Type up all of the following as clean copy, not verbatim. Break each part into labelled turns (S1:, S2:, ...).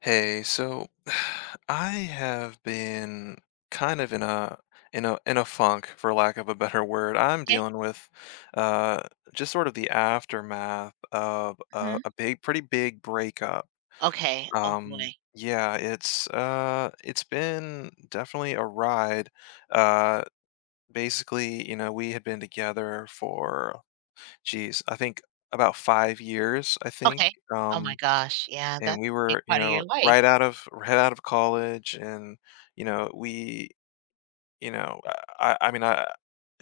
S1: Hey, so I have been kind of in a funk, for lack of a better word. I'm
S2: Okay.
S1: dealing with uh, just sort of the aftermath of a,
S2: Mhm.
S1: a big, pretty big breakup.
S2: Okay. Oh, boy.
S1: Yeah, it's been definitely a ride. Uh, Basically, we had been together for, geez, I think about 5 years, I think.
S2: Okay. Oh my gosh. Yeah,
S1: And
S2: that's
S1: we
S2: a big
S1: were,
S2: part of your life.
S1: right out of college, and you know, we, you know, I mean,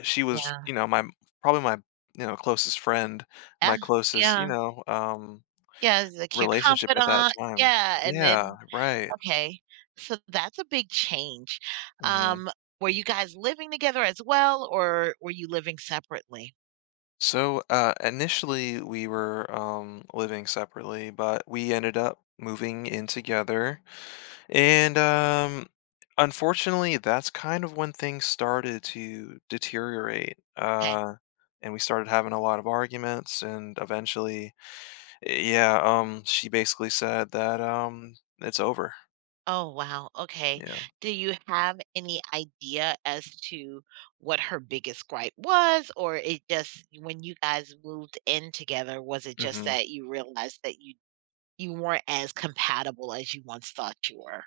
S1: she was,
S2: Yeah.
S1: my probably my, closest friend, my
S2: Yeah.
S1: closest,
S2: Yeah. Yeah, it's like your
S1: relationship at that
S2: confidant.
S1: time.
S2: Yeah, and
S1: Yeah,
S2: then
S1: right.
S2: okay. So that's a big change.
S1: hmm
S2: Um, were you guys living together as well, or were you living separately?
S1: So initially, we were living separately, but we ended up moving in together. And unfortunately, that's kind of when things started to deteriorate.
S2: 'Kay.
S1: And we started having a lot of arguments. And eventually, yeah, she basically said that it's over.
S2: Oh, wow. Okay.
S1: Yeah.
S2: Do you have any idea as to what her biggest gripe was? Or it just, when you guys moved in together, was it just
S1: hmm
S2: that you realized that you weren't as compatible as you once thought you were?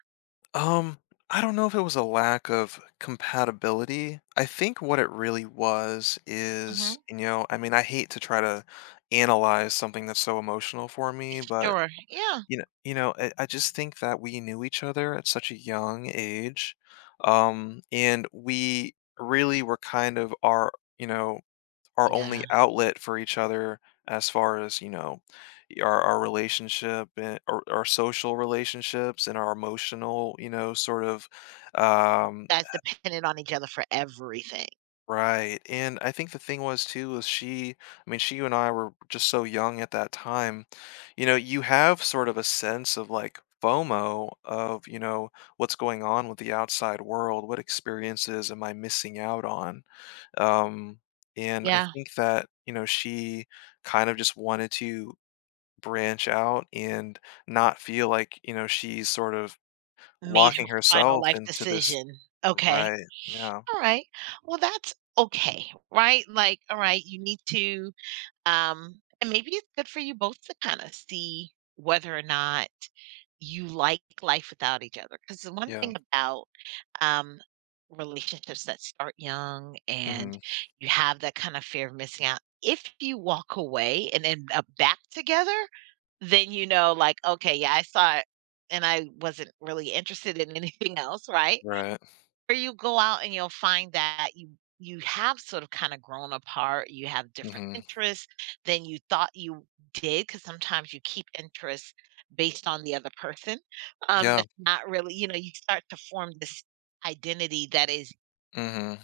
S1: Um, I don't know if it was a lack of compatibility. I think what it really was
S2: hmm
S1: is, I mean, I hate to try to analyze something that's so emotional for me, but
S2: Sure. Yeah.
S1: I just think that we knew each other at such a young age, and we really were kind of you know, our only
S2: Yeah.
S1: outlet for each other as far as, our relationship and our social relationships and our emotional, sort of. um
S2: That's dependent on each other for everything.
S1: Right, and I think the thing was too was she I mean, she you and I were just so young at that time. You have sort of a sense of like FOMO of, what's going on with the outside world, what experiences am I missing out on? Um, and I
S2: Yeah.
S1: think that, she kind of just wanted to branch out and not feel like, she's sort of
S2: Made her
S1: locking
S2: final
S1: herself
S2: life
S1: into this.
S2: decision. Okay.
S1: Right. Yeah.
S2: All right. Well, that's okay. Right. Like, all right, you need to, and maybe it's good for you both to kind of see whether or not you like life without each other. Because the one
S1: Yeah.
S2: thing about, um, relationships that start young and
S1: Mhm.
S2: you have that kind of fear of missing out, if you walk away and end up back together, then you know, like, okay, yeah, I saw it and I wasn't really interested in anything else, right?
S1: Right.
S2: Or you go out and you'll find that you have sort of kinda grown apart, you have different
S1: Mhm.
S2: interests than you thought you did because sometimes you keep interests based on the other person,
S1: Yeah,
S2: that's not really, you know, you start to form this identity that is
S1: mhm,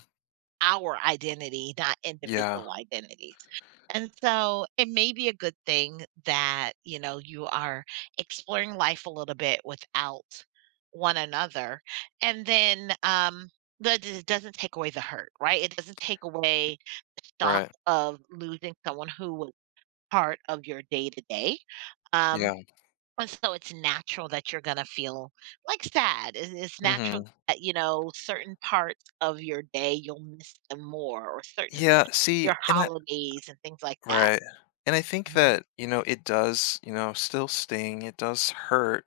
S2: our identity, not
S1: yeah,
S2: individual identities. And so it may be a good thing that, you know, you are exploring life a little bit without one another. And then that it doesn't take away the hurt, right? It doesn't take away the shock
S1: right,
S2: of losing someone who was part of your day to day. um,
S1: yeah,
S2: and so it's natural that you're gonna feel, like, sad. It's natural
S1: mhm.
S2: that, you know, certain parts of your day, you'll miss them more or certain
S1: Yeah, see,
S2: your
S1: and.
S2: holidays and things like that.
S1: Right. And I think
S2: Mhm.
S1: that, it does, still sting, it does hurt.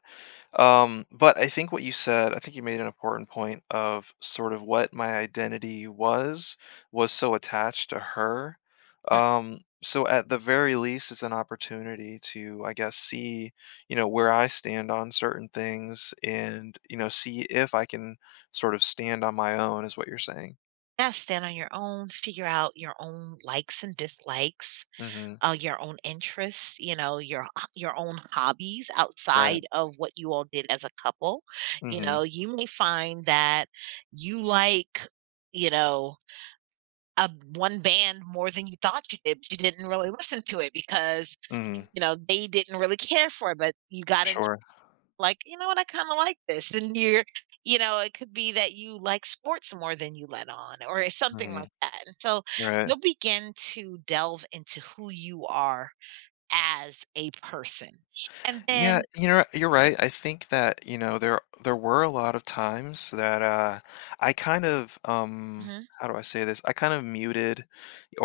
S1: But I think what you said, I think you made an important point of sort of what my identity was so attached to her.
S2: Mm.
S1: So at the very least, it's an opportunity to, I guess, see, where I stand on certain things and, see if I can sort of stand on my own, is what you're saying.
S2: Yeah, stand on your own, figure out your own likes and dislikes,
S1: Mm-hmm.
S2: your own interests, you know, your h your own hobbies
S1: Right.
S2: outside of what you all did as a couple. You
S1: Mm-hmm.
S2: know, you may find that you like, you know, A one band more than you thought you did, but you didn't really listen to it because,
S1: Mm-hmm.
S2: you know, they didn't really care for it. But you got into,
S1: Sure.
S2: like, you know what, I kind of like this. And you're, you know, it could be that you like sports more than you let on or it's something
S1: Mm-hmm.
S2: like that. And so
S1: Right.
S2: you'll begin to delve into who you are as a person. And
S1: Yeah,
S2: then,
S1: you're right. I think that, there were a lot of times that I kind of
S2: mhm.
S1: how do I say this? I kind of muted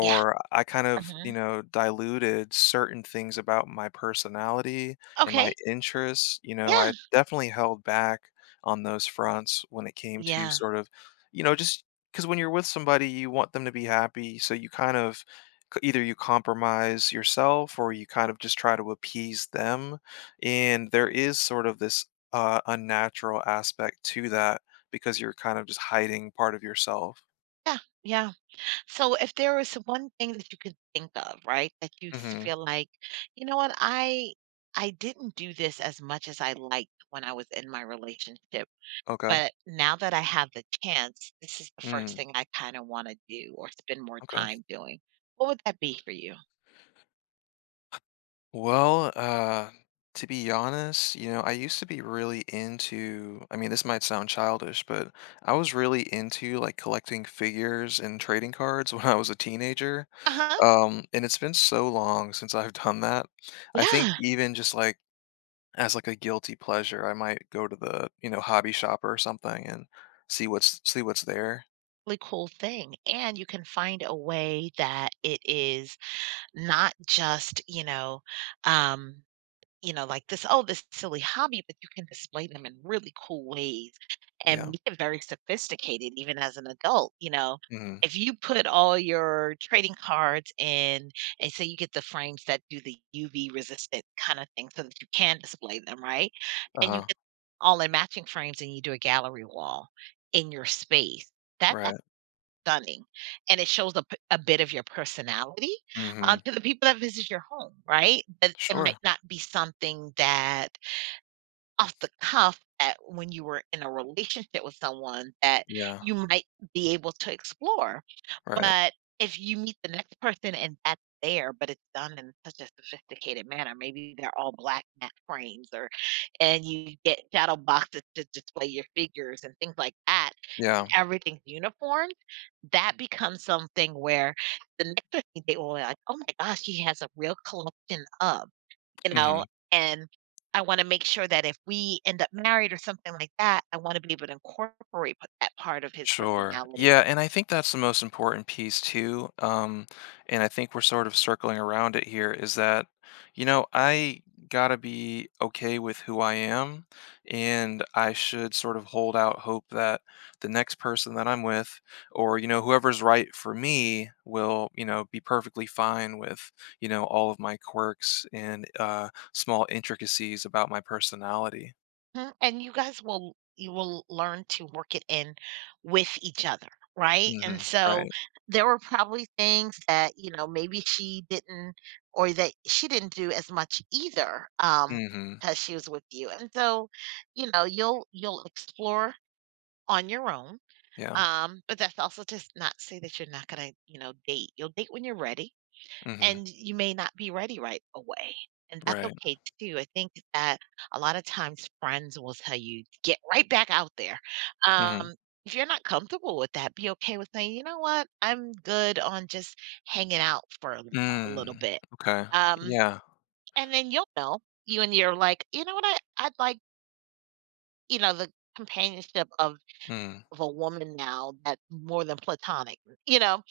S2: Yeah.
S1: I kind of,
S2: Mhm.
S1: diluted certain things about my personality and my
S2: Okay.
S1: interests.
S2: Yeah.
S1: I definitely held back on those fronts when it came to
S2: Yeah.
S1: sort of, just because when you're with somebody, you want them to be happy, so you kind of either you compromise yourself or you kind of just try to appease them and there is sort of this unnatural aspect to that because you're kind of just hiding part of yourself.
S2: Yeah. Yeah. So if there was one thing that you could think of, right, that you
S1: Mm-hmm.
S2: feel like, you know what, I didn't do this as much as I liked when I was in my relationship,
S1: Okay.
S2: but now that I have the chance, this is the first
S1: Mm,
S2: thing I kind of want to do or spend more
S1: okay.
S2: time doing. What would that be for you?
S1: Well, to be honest, I used to be really into, I mean, this might sound childish, but I was really into like collecting figures and trading cards when I was a teenager.
S2: Uh-huh.
S1: And it's been so long since I've done that. I think
S2: Yeah.
S1: even just like as, like, a guilty pleasure, I might go to the, hobby shop or something and see what's there.
S2: Really cool thing. And you can find a way that it is not just, um, you know, like this, oh, this silly hobby, but you can display them in really cool ways and
S1: Yeah.
S2: make it very sophisticated even as an adult, you know.
S1: Mhm.
S2: If you put all your trading cards in and say you get the frames that do the UV resistant kind of thing so that you can display them, right? And you
S1: Uh-huh.
S2: get all in matching frames and you do a gallery wall in your space. That
S1: Right.
S2: stunning, and it shows a bit of your personality,
S1: Mhm.
S2: to the people that visit your home, right? But it
S1: Sure.
S2: might not be something that off the cuff that when you were in a relationship with someone that
S1: Yeah.
S2: you might be able to explore.
S1: Right.
S2: But if you meet the next person and that's there, but it's done in such a sophisticated manner, maybe they're all black mat frames, or and you get shadow boxes to display your figures and things like that, and
S1: Yeah.
S2: everything's uniform, that becomes something where the next person you date will be like, oh my gosh, he has a real collection of, you know,
S1: Mhm.
S2: and I wanna make sure that if we end up married or something like that, I wanna be able to incorporate p that part of his
S1: Sure.
S2: personality.
S1: Yeah, and I think that's the most important piece too. And I think we're sort of circling around it here is that, I gotta be okay with who I am, and I should sort of hold out hope that the next person that I'm with, or, whoever's right for me will, be perfectly fine with, all of my quirks and small intricacies about my personality.
S2: Mhm, and you guys will, you will learn to work it in with each other, right? And
S1: Hmm.
S2: so,
S1: Right.
S2: there were probably things that, you know, maybe she didn't or that she didn't do as much either,
S1: hmm
S2: because she was with you, and so, you know, you'll explore on your own.
S1: Yeah.
S2: But that's also to not say that you're not gonna, you know, date. You'll date when you're ready,
S1: Hmm.
S2: and you may not be ready right away. And that's
S1: Right.
S2: okay too. I think that a lot of times friends will tell you, get right back out there.
S1: Hmm.
S2: Um, if you're not comfortable with that, be okay with saying, you know what, I'm good on just hanging out for a little
S1: Mm,
S2: bit.
S1: okay.
S2: Um,
S1: Yeah.
S2: and then you'll know you and you're like, you know what, I'd like, you know, the companionship
S1: Mm,
S2: of a woman now that's more than platonic, you know?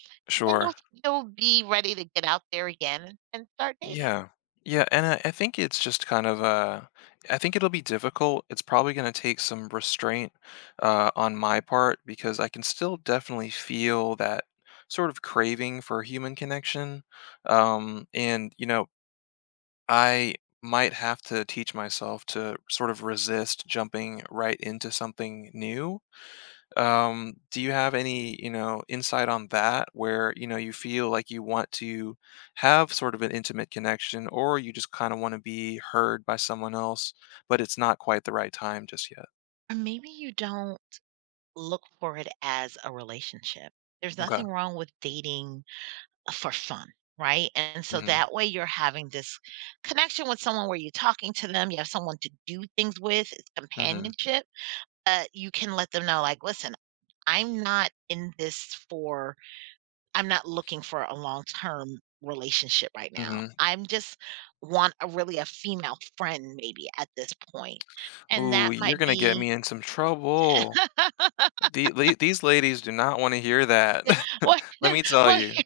S2: Then
S1: sure.
S2: you'll be ready to get out there again and start dating.
S1: Yeah, Yeah, and I think it's just kind of. I think it'll be difficult. It's probably going to take some restraint on my part because I can still definitely feel that sort of craving for human connection. And I might have to teach myself to sort of resist jumping right into something new. Do you have any, insight on that where, you feel like you want to have sort of an intimate connection or you just kind of want to be heard by someone else, but it's not quite the right time just yet?
S2: Or maybe you don't look for it as a relationship. There's
S1: Okay.
S2: nothing wrong with dating for fun, right? And so
S1: Mhm.
S2: that way you're having this connection with someone where you're talking to them, you have someone to do things with, it's
S1: Mhm.
S2: companionship. You can let them know, like, listen, I'm not in this for I'm not looking for a long-term relationship right now.
S1: Mhm.
S2: I'm just want a really a female friend maybe at this point, and that
S1: Ooh, you're
S2: might
S1: gonna get
S2: be
S1: me in some trouble. These ladies do not want to hear that.
S2: well
S1: Let me tell
S2: well,
S1: you.
S2: here,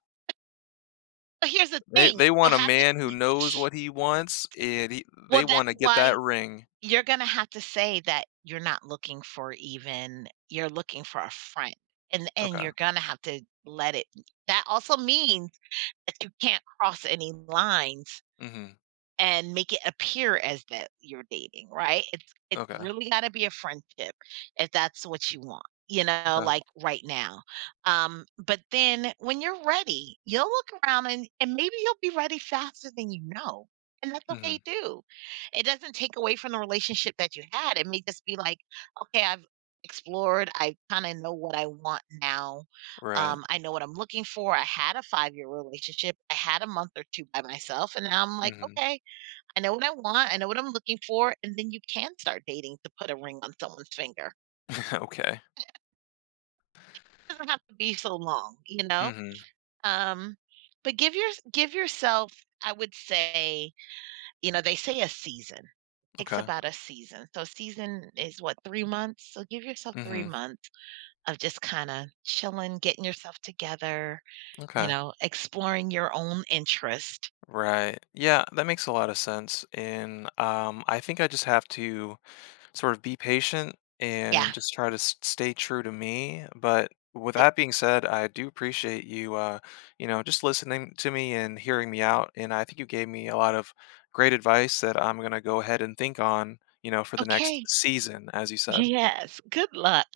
S2: here's the
S1: They
S2: thing,
S1: they
S2: you'll
S1: want a
S2: have to
S1: man who
S2: keep,
S1: knows what he wants and
S2: well,
S1: they want
S2: that's
S1: to get
S2: why
S1: that ring.
S2: you're gonna have to say that you're not looking for, even you're looking for a friend, and
S1: Okay.
S2: you're gonna have to let it, that also means that you can't cross any lines
S1: Mhm.
S2: and make it appear as that you're dating, right? It's
S1: Okay.
S2: really got to be a friendship if that's what you want, you know,
S1: Okay.
S2: like right now. But then when you're ready, you'll look around and maybe you'll be ready faster than you know. And that's okay
S1: Mhm.
S2: too. It doesn't take away from the relationship that you had. It may just be like, okay, I've explored. I kind of know what I want now.
S1: Right.
S2: I know what I'm looking for. I had a 5 year relationship. I had a month or two by myself, and now I'm like,
S1: Mhm.
S2: okay, I know what I want, I know what I'm looking for, and then you can start dating to put a ring on someone's finger.
S1: Okay.
S2: Doesn't have to be so long, you know?
S1: Mhm.
S2: Um, but give your give yourself, I would say, you know, they say a season. Takes
S1: Okay.
S2: about a season. So season is what, 3 months? So give yourself 3
S1: Mhm.
S2: months of just kinda chilling, getting yourself together, you
S1: Okay.
S2: know, exploring your own interest.
S1: Right. Yeah, that makes a lot of sense. And I think I just have to sort of be patient
S2: Yeah.
S1: and just try to stay true to me. But with
S2: Like,
S1: that being said, I do appreciate you, just listening to me and hearing me out. And I think you gave me a lot of great advice that I'm gonna go ahead and think on, for the next
S2: okay.
S1: season, as you said.
S2: Yes. Good luck.